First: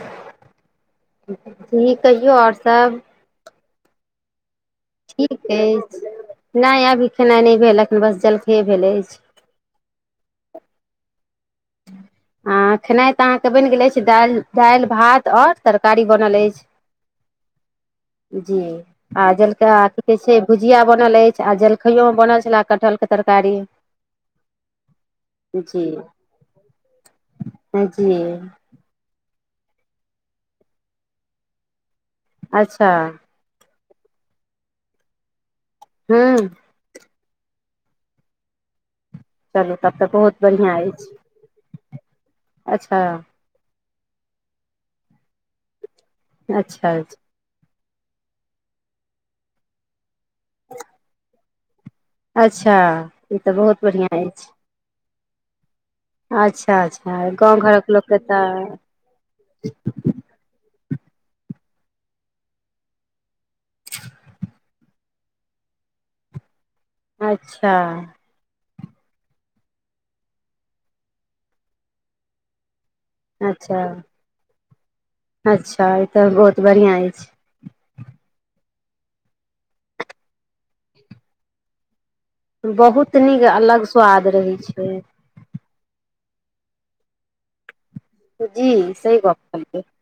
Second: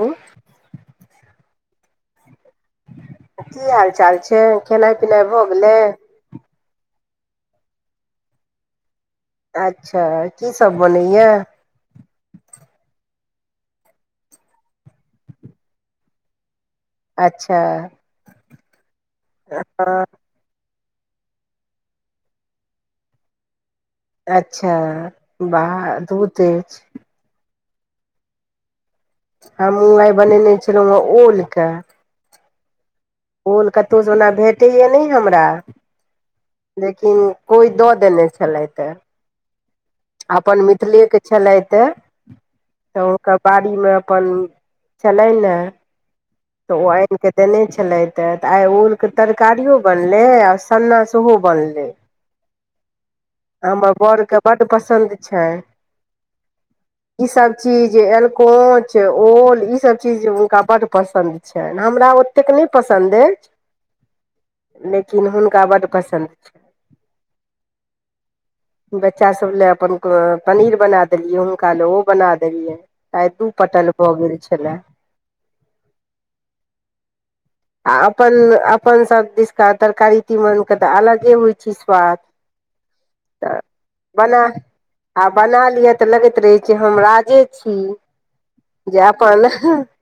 हूँ, [unintelligible] की कहियौ और सब की हाल चाल छै खेनाइ पिनाइ भऽ गेलै नै अभी खेनाइ नै भेल एखन बस जलखैए भेल ऐछ अच्छा की सब बनै यऽ [unintelligible] आ खेनाइ तऽ अहाँकेँ बैन गेल ऐछ दैल दाइल भात और तरकारी बनल ऐछ अच्छा [inaudible] जी आ जलकरा हँ की कहै छै भुजिया बनल ऐछ आ जलखैयो में बनल छलै कटहल कऽ तरकारी अच्छा जी बाह दूध ऐछ [unintelligible] हमहुँ आए बनेने छलौ है ओल कऽ अच्छ ओल कतौ स ओना भेटैए नै हमरा [unintelligible] लेकिन कोइ दऽ देने छलैत है चलू तब तऽ भो अपन मिथिलेकेँ छलैथ तऽ [inaudible] तऽ हुनका बाड़ी में अपन छलैन है अच्छा तऽ ओ अच्छा आन केँ देने छलैत तऽ आइ ओल कऽ तरकारियो बनलै आ सन्ना सेहो बनलै अच्छा ई तऽ बहुत हमर बढ़िआँ बड़के ऐछ बड्ड पसन्द छै अच्छा [inaudible] ई अच्छा सब गाँव घरक चीज लोकके तऽ एलकोच छै ओल ई सब चीज हुनका बड पसन्द पसंद छैन हमरा ओते नै पसंद ऐछ लेकिन हुनका बड पसंद अच्छा बच्चा सभ लए अपन पनीर बना देलियै हुनका लऽ ओ बना देलियै आइ दू अच्छा पटल भऽ गेल छलै अच्छा ई तऽ बहुत बढ़िया है छै आ अपन अपन सभ दिशका तरकारी तीमन केँ तऽ अलगे होइ छै स्वाद बहुत नीक तऽ अलग स्वाद बना रहै छै आ बना लिया तऽ लागेत रहे छै जे हम राजे छी जी [inaudible] जे सही गप अपन कहलियै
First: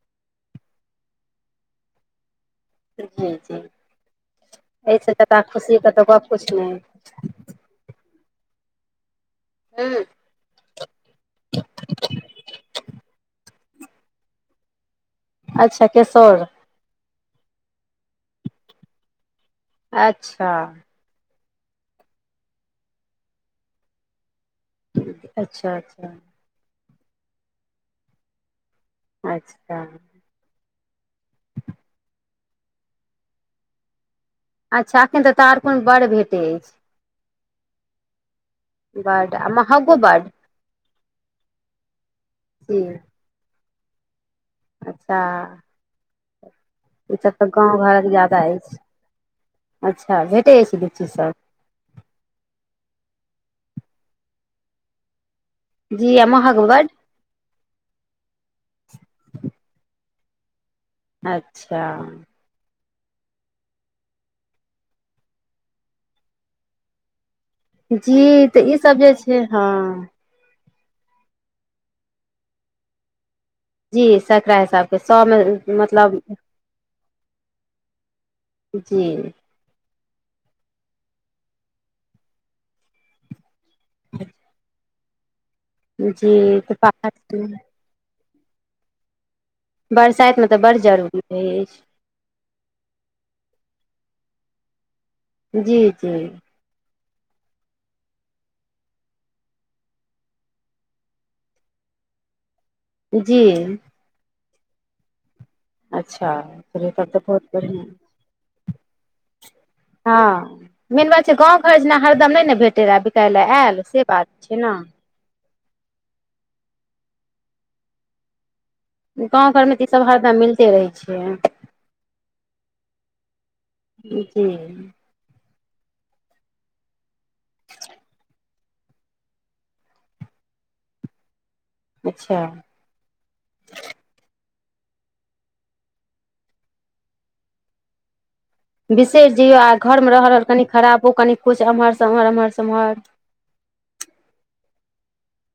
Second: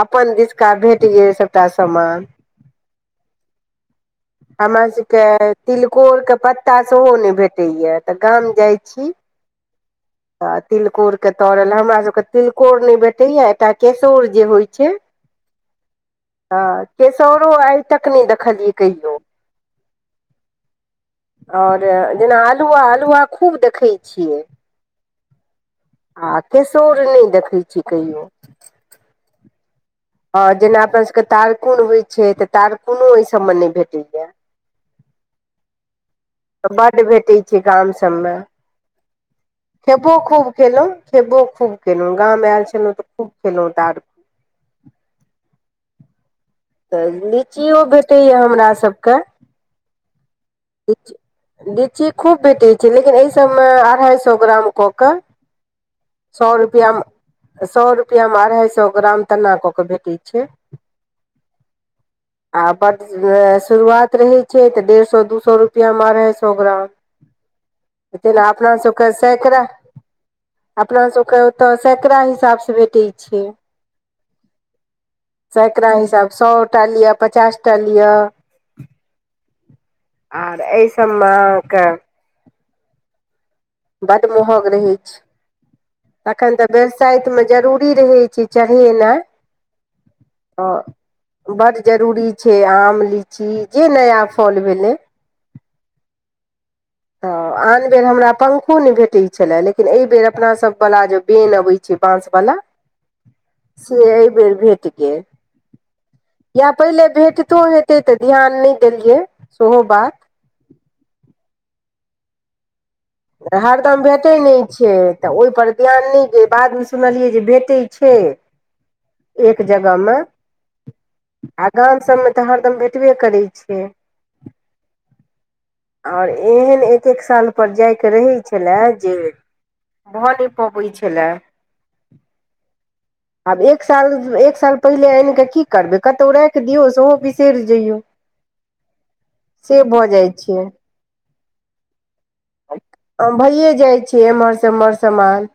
अपन दिसका भेट गेल सबटा समान जी जी [inaudible] हम सब एहिसँ जादा केँ खुशीके तऽ तिलकोर गप कऽ किछु नहि पत्ता तो नै भेटे यऽ तऽ गाम जाइ छी हूँ [inaudible] आ तिलकोर कऽ तरल हमर सब केँ तिलकोर नै भेटे यऽ ता केशेर जे होइ छै अच्छ केशोर हऽ केशोर आइ तक नै देखलिये कहियो अच्छ और जेना अल्हुआ अल्हुआ खूब देखेय छियै अच्छ अच्छ आ केशोर ने देखेय छी कहियो अच्छा ह जेना अपन सबके तारकुन होइ छे त तारकुनो ऐ सबमे ने भेटेया अच्छा ऐखन त तारकुन बड़ भेट त बड्ड भेटे छे गाम सभ में बड्ड आ महगो खेबो बड्ड खूब केलो खेबो खूब खेलो गाम मे आयल जी छे लो त खूब खेलो त अच्छा त ई सब तऽ लिची यो गाँव घरक भेटे ज्यादा या हमरा अछि सबके अच्छा भेटै अछि लीची लिच सब लिची खूब भेटे छे लेकिन ऐ सभ मे अढ़ाई सए ग्राम क के जी आ सौ महग रुपया बड्ड में सौ रुपया में अढ़ाइ स ग्राम तना क के भेटे छे अच्छा आ बड शुरुआत रहे छे त डेढ़ सौ दू सौ रुपया मे अढ़ाइ स ग्राम जी तेना तऽ अपना ई सब के जे छै सेकरा हँ अपना सबके ओता सेकड़ा हिसाब स भेटे छै जी सकरा हिसाबके सएमे सेकड़ा मतलब हिसाब स सौ टा लिअ पचास टा लिअ जी आर ऐ सब मे अहाँ के बड मोहग रहे जी तखन त तऽ बरसाइत पहाड़ मे जरूरी रहे छै चढ़ेनाइ बरसाइत मे त बड्ड तऽ जरूरी रहे बड छै जरूरी छै आम लिची जे नया फल भेले जी जी त आन बेर हमरा पंखो ने भेटे त छला लेकिन ऐ बेर अपना सब वना जे बैन अबै छै बाँंस वाला जी से ऐ बेर भेटगेल अच्छा ते तब त बहुत भेटतो बढ़िया हेतै तऽ ध्यान ने दे लिये सेहो बात ह मेन बात छै गाँं घर जेना हरदम नय ने भेटे रहा हरदम भेटैत नय छै तऽ ओय पर ध्यान नय दै बाद मे सुनलियै जे भेटै छै गाँंव एक घर मे तऽ ई जगह सब हरदाम मिलते रहै छै आ गाम सभमे तऽ हरदम भेटबे करै छै जी ओर एहन एक एक साल पर जाय के रहेत छलै जे भ नै पबै छल लाय अच्छा अब एक साल एक साल पहिले अएन क की करबे कतहु राख दियो से हो बिसेर जियो अहहृ [inaudible] बिसे जइयो आ घर मे रहल कनी खराबो कनि कुछ एम्हर से एम्हर एम्हर से एम्हर हा भइऐ जाइ छे एम्हर से एम्हर सामान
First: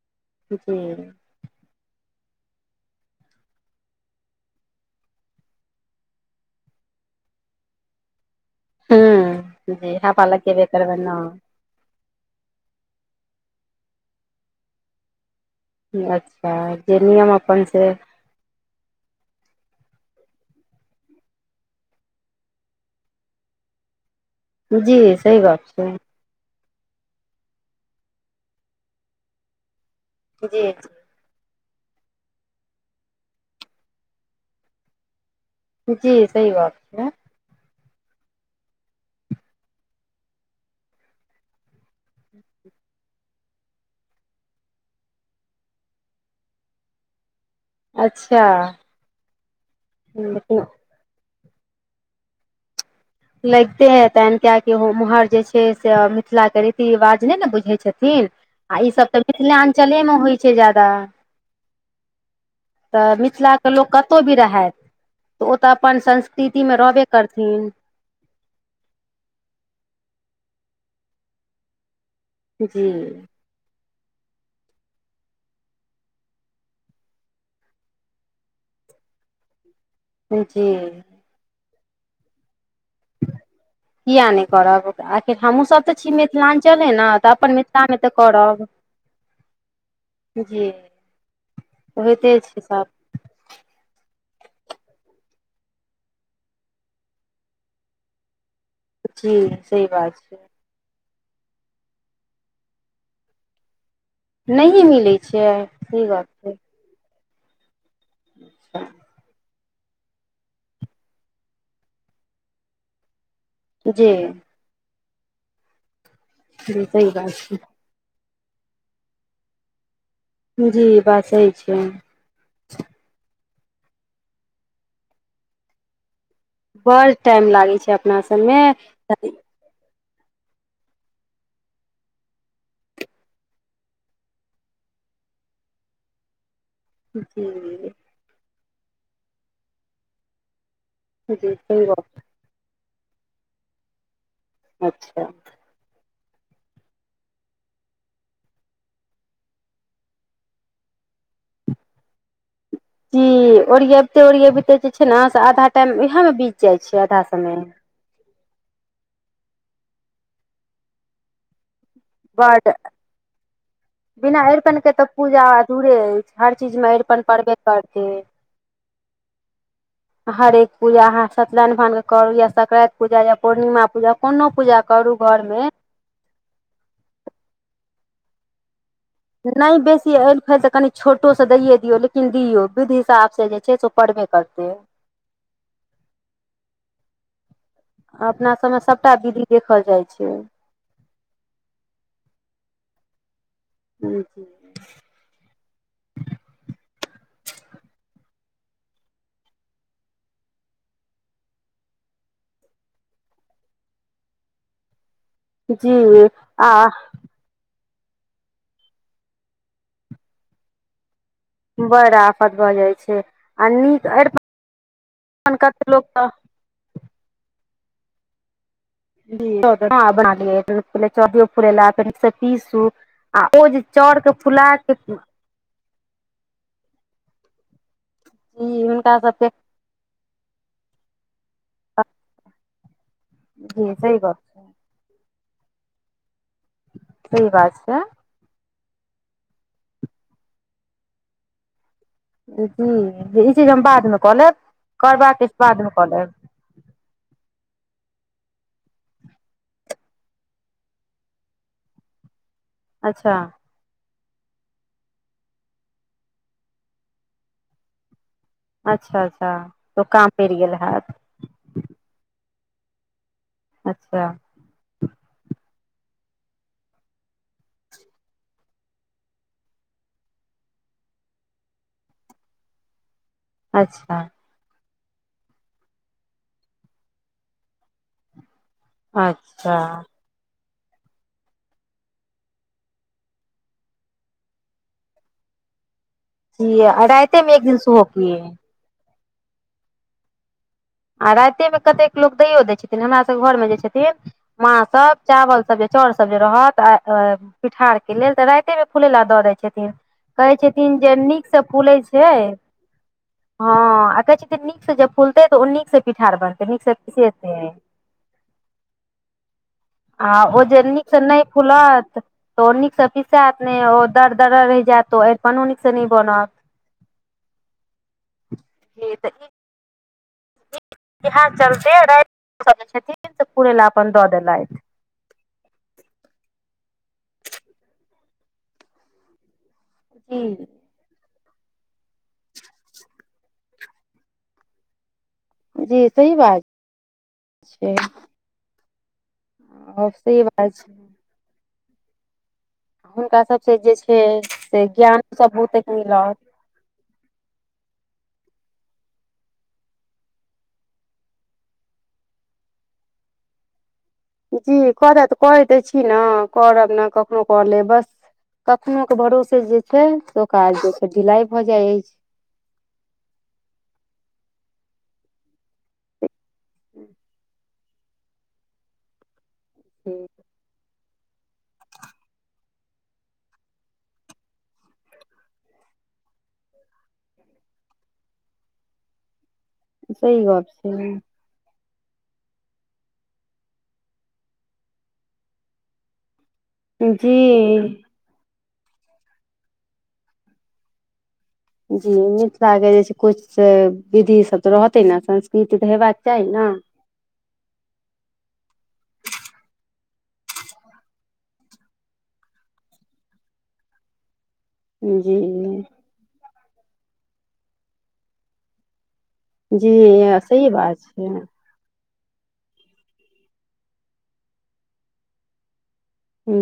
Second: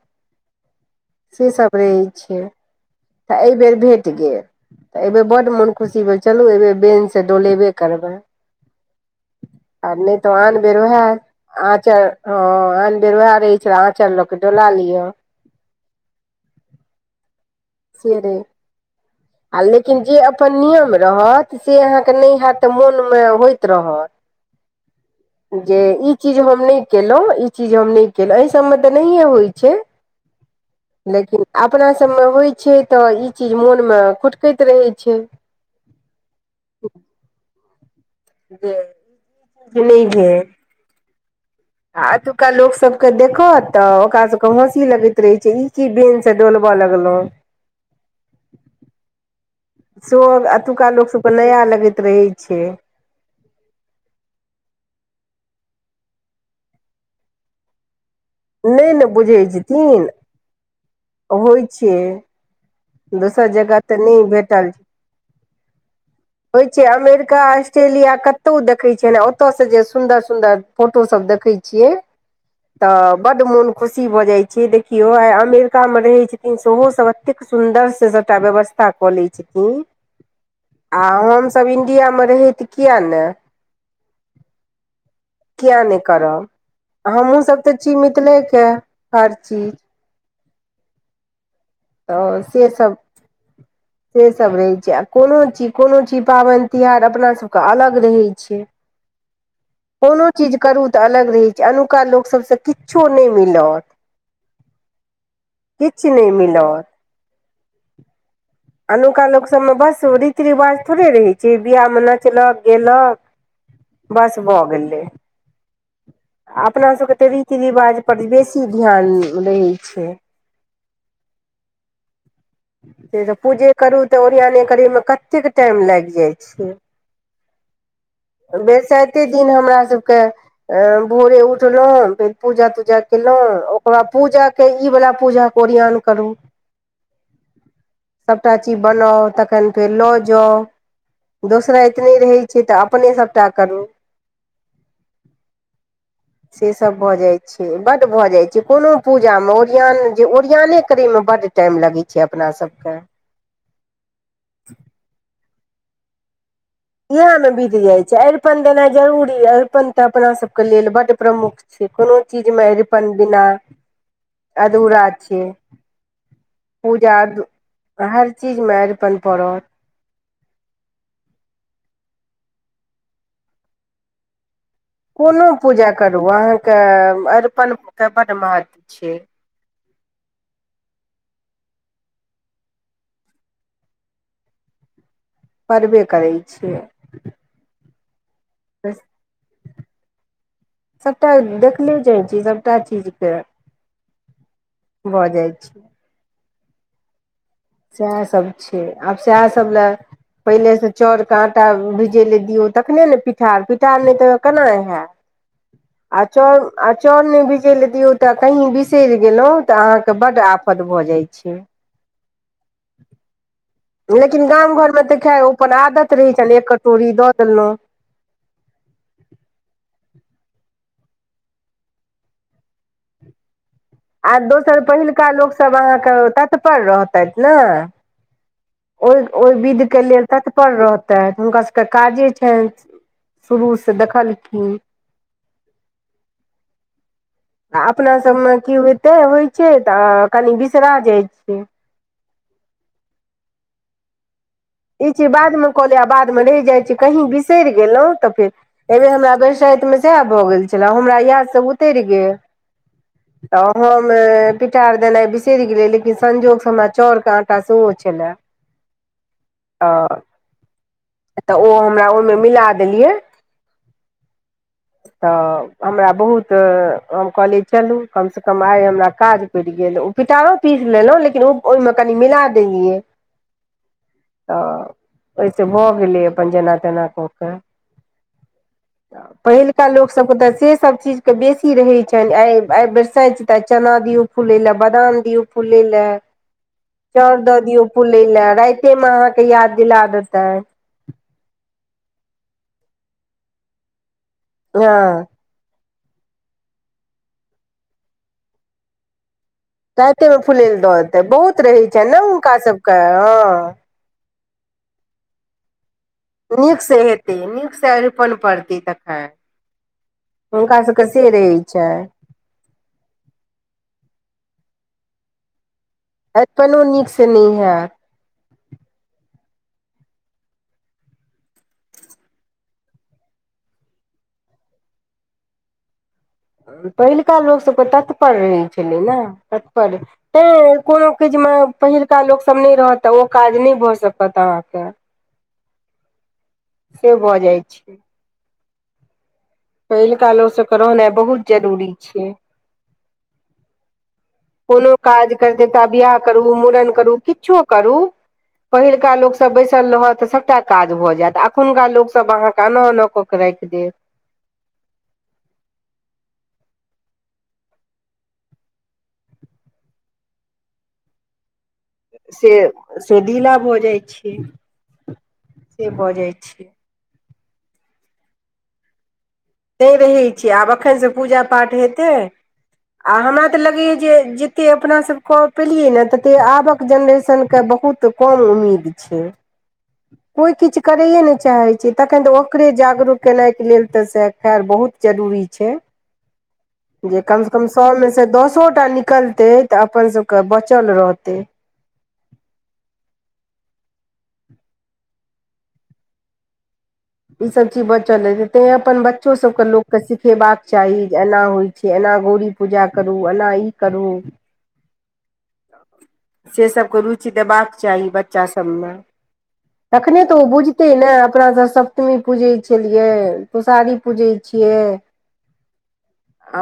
जी से सब रहै छै त ऐ बेर भेट गेल तऽ यबे बड मन खुशी भेल चलू अ एहिबे बैन स डोलेबे करबै हूँ कर जी नय हवा तो आन लगेबे बेेर करबै ओहे ने आँचर हँ आन बेर उएह रहै छै आँचर ल के डोला लिअ अच्छा जे नियम अपन से पेरै आ लेकिन जे अपन नियम रहत से अहाँके नय हैत तऽ मोनमे होइत रहत जी सही गप जे छै ई ई चीज हम नय केलौं ई चीज हम नय केलौं एहि सबमे तऽ नहियें होइ छै जी लेकिन अपनासभमे होइ छै तऽ ई चीज मोनमे खुटकैत रहै छै। जी सही बात छै। जे नय भेल आ एतुका लोक सब के देखत तऽ ओकरा सब के हँसी लगैत रहे छै ई की बेंच दोलब लगलो अच्छा सोहो अब लेकिन एतुका लोकसभके नया लगैत रहै छै लगिते हेतैन कियेकि ओम्हर जे छै से मिथिलाके रीति रिवाज नय ने बुझै छथिन आ नहि ने ईसभ तऽ बुझै छथिन मिथिलाञ्चलेमे होइ छै ज्यादा होइ छियै तऽ दोसर मिथिलाके जगह लोक तऽ नय कतहु भी भेटल रहथि तऽ ओ तऽ अपन होइ संस्कृतिमे छै रहबे अमेरिका करथिन ऑस्ट्रेलिया कत कतहु देखै छियै ने ओतय से जे सुंन्दर सुंन्दर फोटो सब देखै छियै जी तऽ बड्ड मोन खुशी भऽ जाइ छै देखियौ आइ अमेरिका मे रहै छथिन से ओहो सब एतेक सुन्दर से सबटा व्यवस्था कऽ ले छथिन जी आ हम सब इंडिया मे रहै तऽ किये नय। किये नय करब। आखिर हमहूँ किया सभ तऽ नहि छी करब मिथिलाञ्चले ने तऽ हमहूँ अपन सब छी मिथिलामे तऽ करब मिथिलेके हर चीज जी तऽ होइते छै सभ सेसभ सेसभ रहै छै आ कोनो चीज कोनो चीज पाबनि तिहार अपनासभके अलग रहै छै। जी सही बात कोनो छै चीज करू तऽ अलग रहै छै अनुका लोक सबसँ किछो नय मिलत नहिए मिलै छै सहि किछु नहि बात छै [inaudible] [inaudible] अनुका लोकसभमे बस रीति रिवाज थोड़े रहै छै बियाहमे नचलक गेलक जी बस भऽ गेलै जी अपना सही सब के बात त छै रीति रिवाज पर बेसी ध्यान रहै छै जी बात सही छै से त पूजे करू तऽ ओरियान करे मे कते के टाइम लागि जाय बड़ टाइम लागै छै अपना सबमे बरसाइते दिन हमरा सबके भोरे उठलौं फेर पूजा तूजा केलहुँं ओकर बाद पूजा के ई वाला पूजा क ओरियान करू जी सबटा चीज बनाउ तखन फेर लो जाउ जी सही दोसराइत बात ने रहे छी तऽ अपने सभटा करू। अच्छा से सभ भऽ जाइत छै बड्ड भऽ जाइत छै कोनो पूजा मे ओरआन जे ओरियने करय मे बड्ड टाइम लगे छै अपना सब के जी ओरियाबते ओरियाबते जे छै ने से आधा टाइम इएह मे बी इएह मे बीत जाइ छै आ न देना जरुरी अरिपन तऽ अपना सब के लेल बड प्रमुख छी कोनो चीज मे बड पन बिना बिना अरिपन के तऽ अधूरा छै पूजा अधुरे अछि हर चीज में पूजा अरिपन पड़बे करते हर चीज मे अरिपन पड़त हरेक पूजा अहाँ सत्य नारायण भगवान के करू या सक्रांति पूजा या पूर्णिमा पूजा कोनो पूजा करू घर कोनो मे पूजा करू अहाँके अरिपन के बड महत्व छै नय बेसी एयल फैल तऽ कनि छोटो सँ दैए दियौ लेकिन दियौ विध हिसाब सँ जे छै से पढ़वे करते परबे करै छै अपना सब मे सबटा विधि देखल जाइ छै सभटा देखले जाइ छै सभटा चीज के [inaudible] भऽ जाइ छी सएहे सभ छै आब सएहे सभ लए पहिले सँ चाउर के आँटा भीजै लए दियौ तखने ने पिठार पिठार नय तऽ केना हैत आ चौर आ चौर ने बी पिसैले दियौ तऽ कहीं बिसरि गेलहुँ तऽ अहाँके बड आफत भऽ जाइ छै बड़ा आफ आफ भ लेकिन गाम घर मे तऽ खै ओ अपन कते लोक आदत तऽ रहैत छल एक कटोरी दऽ देलहुँ [unintelligible] पीसू आ ओ जे चाउर आ के फुला दोसर के पहिलका लोक सभ अहाँके तत्पर रहतैत ने ई ओ हुनका सबके ओ विध के लेल तत्पर रहतैत हुनका सभके काजे छनि शुरू से जी सही गप देखलखिन छै सही बात आ छै अपना सभमे की होइते होइत छै तऽ कनि बिसरा जाइत छै जी कि ई चीज हम बाद मे कऽ लेब ई चिज करबाक अछि बाद मे क बादमे लेब आ कऽ बाद मे रहि जाइ छै कही बिसरि गेलहुँ तऽ फेर एहिबेर हमरा बरसाइत मे सैह भऽ गेल छले हमरा याद सब उतरि गेल अच्छा तऽ हम पिठार देनाइ बिसरि गेलिए लेकिन संजोग सँ हमरा चाउर के आँटा सेहो छलए अच्छा अच्छा तऽ काँम पड़ि गेल हैत तऽ ओ हमरा ओहिमे मिला देलियै अच्छा [inaudible] तऽ हमरा बहुत हम कहलियै चलू कम सँ कम आइ हमरा काज पैर गेल ओ पिटारो पीस लेलहुं लेकिन ओहिमे कनि मिला देलैऐ अच्छा। तऽ ओहिसँ भऽ गेलै अपन जेना तेना कऽ कऽ अच्छा पहिलका लोक तऽ से सभ चीज के बेसी रहै छनि आ आई बरसाइत तऽ चना दियौ फूले ले बादाम दियऔ फूले ले की आ चाउर रातिमे दऽ एक दिन दियऔ सेहो फूले की ले राति मे अहाँकेँ याद दिल देताै। आ राति मे कतेक लोकोग दैयो दय छथिन हमरा सभ घर मे जे छथिन मा हँ सभ चावल सभ। चौउर सभ जे रहत आ पिठार के लेलऽ तऽ रााते मे फूले ला दय छै। राइते मे कहै फुलै लए दऽ छथिन जे देतै बहुत नीकसँ रहै फुलै छनि छै ने हुनका सबके हँ ह आ कहै छथिन। नीक से जब फुलतैऽ उन नीक। से पीठर नीकसँ हेती नीकसँ अरिपन पड़ती तखन। ओ हुनका जन्नी सबके सेन से नहि रहै छै फुलत। तऽ ओ नीक से पिसायत ने ओ दर दर रहि जायत अरिपनो नीक से। एखनो नीक से नहि होयत। से तऽ। इहा चलते राति छथिन से कड़े लऽ अपन दऽ देलथि। पहिलुका लोक सभके तत्पर रहैत छलै ने तत्पर तै। जी कोनो कीज मे पहिलका लोक सभ नहि रहत ओ काज नहि भए सकत अहाँकेँ। जी सही बात से भऽ जाए छै। पहिलका सही ओ बात सबके छै रहनाई बहुत जरूरी छैय। हुनका सभसँ जे छै। से कोनो ज्ञान काज सब करतै तऽ बहुतेक बआह मिलत करू मूड़न करू किछो करू। पहिलका लोकसभ बैसल रहत तऽ सभटा काज भऽ जायत एखुनका लोकसभ अहाँकेँ एना ओना कऽ। करेके दे। जी करब कर तऽ छी ने करब ने कखनो कर लेब बस। कखनो के भरोसे जे छै से आ काज जे छै ढिलाई भऽ जाय अछि छै। से सेदीला भऽ जाई छै से भऽ जाई छै। ह। नहि रहे अछि छियै आब एखन से पूजा पाठ हेतै। आ हमरा तऽ लगैया जे जते अपना सभ कऽ पेलियै ने तते आबकऽ जेनरेशनक के बहुत। तऽ कम उम्मीद छै सही कोई गप किछ छै करैए नहि। चाहै छी तखन तऽ ओकरे जागरू कऽ केनाई के लेल तऽ से। खैर बहुत जरूरी छै जे कऽ जी से दसोटा निकलते तऽ अपन सभके बचल रहतै। जी मिथिलाके जे छै किछ विधि सभ तऽ रहतै ने संस्कृत तऽ हेबाक चाही ने। ईसभ चीज बचल रहैत छै तै अपन बच्चो सभके लोकके सिखेबाकऽ चाही जे एना होइत। से एना गौड़री पूजा करू एना इ करू। जी। से सभके रुचि देबाक चाही बच्चासभमे। जी तखने तो ओ सही बुझते बात ने छै अपना सभ। पटमी पूजैत छलियै तुसारी पूजै छिये।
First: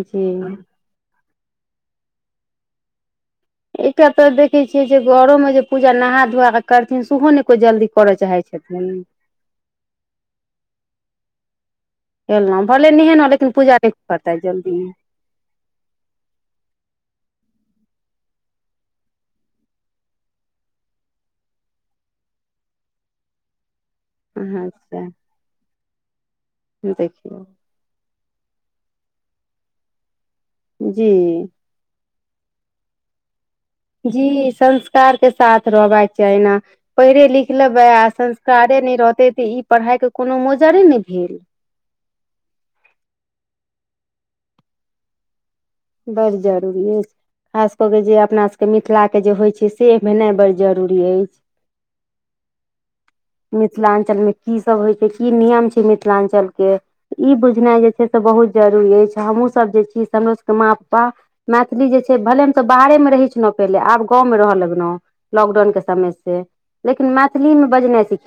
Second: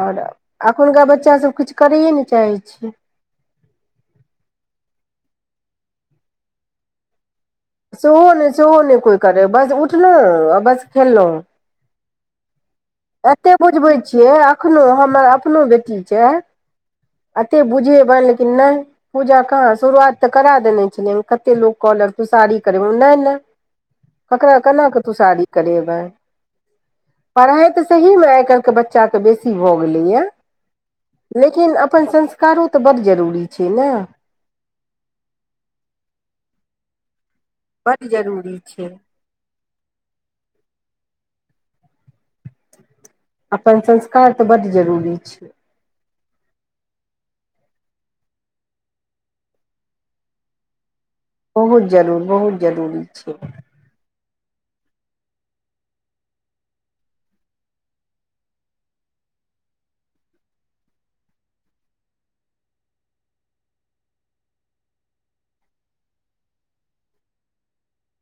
ओर एखुनका बच्चा सभ किछु करैए ने चाहैत छी। एकटा पर देखे छियै जे घरो मे जे पूजा नहा धोआ कऽ करथिन सेहो ने। सेहो नहि सेहो नहि कोई करै बस उठलहुँ आ बस खेलहुँ। हेल पले नै हँ। एते कऽ बुझबै छियै एखनोहु हमर अपनो बेटी छै। एतेक बुझिएबनि लेकिन नहि। पूजा कहाँ शुरुआत तऽ करा देने छलिय कतेक लोक कहल तुषारी करे नय नय। उकरा केना कऽ अच्छा तू साड़ी करेबै देखियौ पढ़े। सहिमे आइ काल्हि के बच्चा के बेसी भऽ गेलैये जी लेकिन अपन संस्। कारो तऽ बड्ड जरूरी छै ने जी संस्कार के साथ रहबाक चाहि ने। पढ़ि लिख लेबै बड्ड आ जरूरी संस्कारे छै नय रहतै तऽ ई पढ़ाइके कोनो मजरे नय भेल। अपन संस्कार तऽ बड्ड जरूरी छै। बड़ जरूरी अछि। खास कऽ के जे अपनासभके मिथिलाके जे होइत छै से भेनाइ बड्ड जरूरी अछि। बहुत जरूर बहुत जरूरी छै। मिथिलाञ्चलमे की सब होइ छै की नियम छै मिथिलाञ्चलके। ई बुझनाइ जे छै से बहुत जरूरी अछि हमहूँ सभ जे छी से हमरो सभके माँ पप्पा। मैथिली जे छै भले हम तऽ बाहरेमे रहै छलौं पहिले आब गाँवमे रहय लगलौं। लॉकडाउन के समय से लेकिन मैथिलीमे बजनाइ सिख।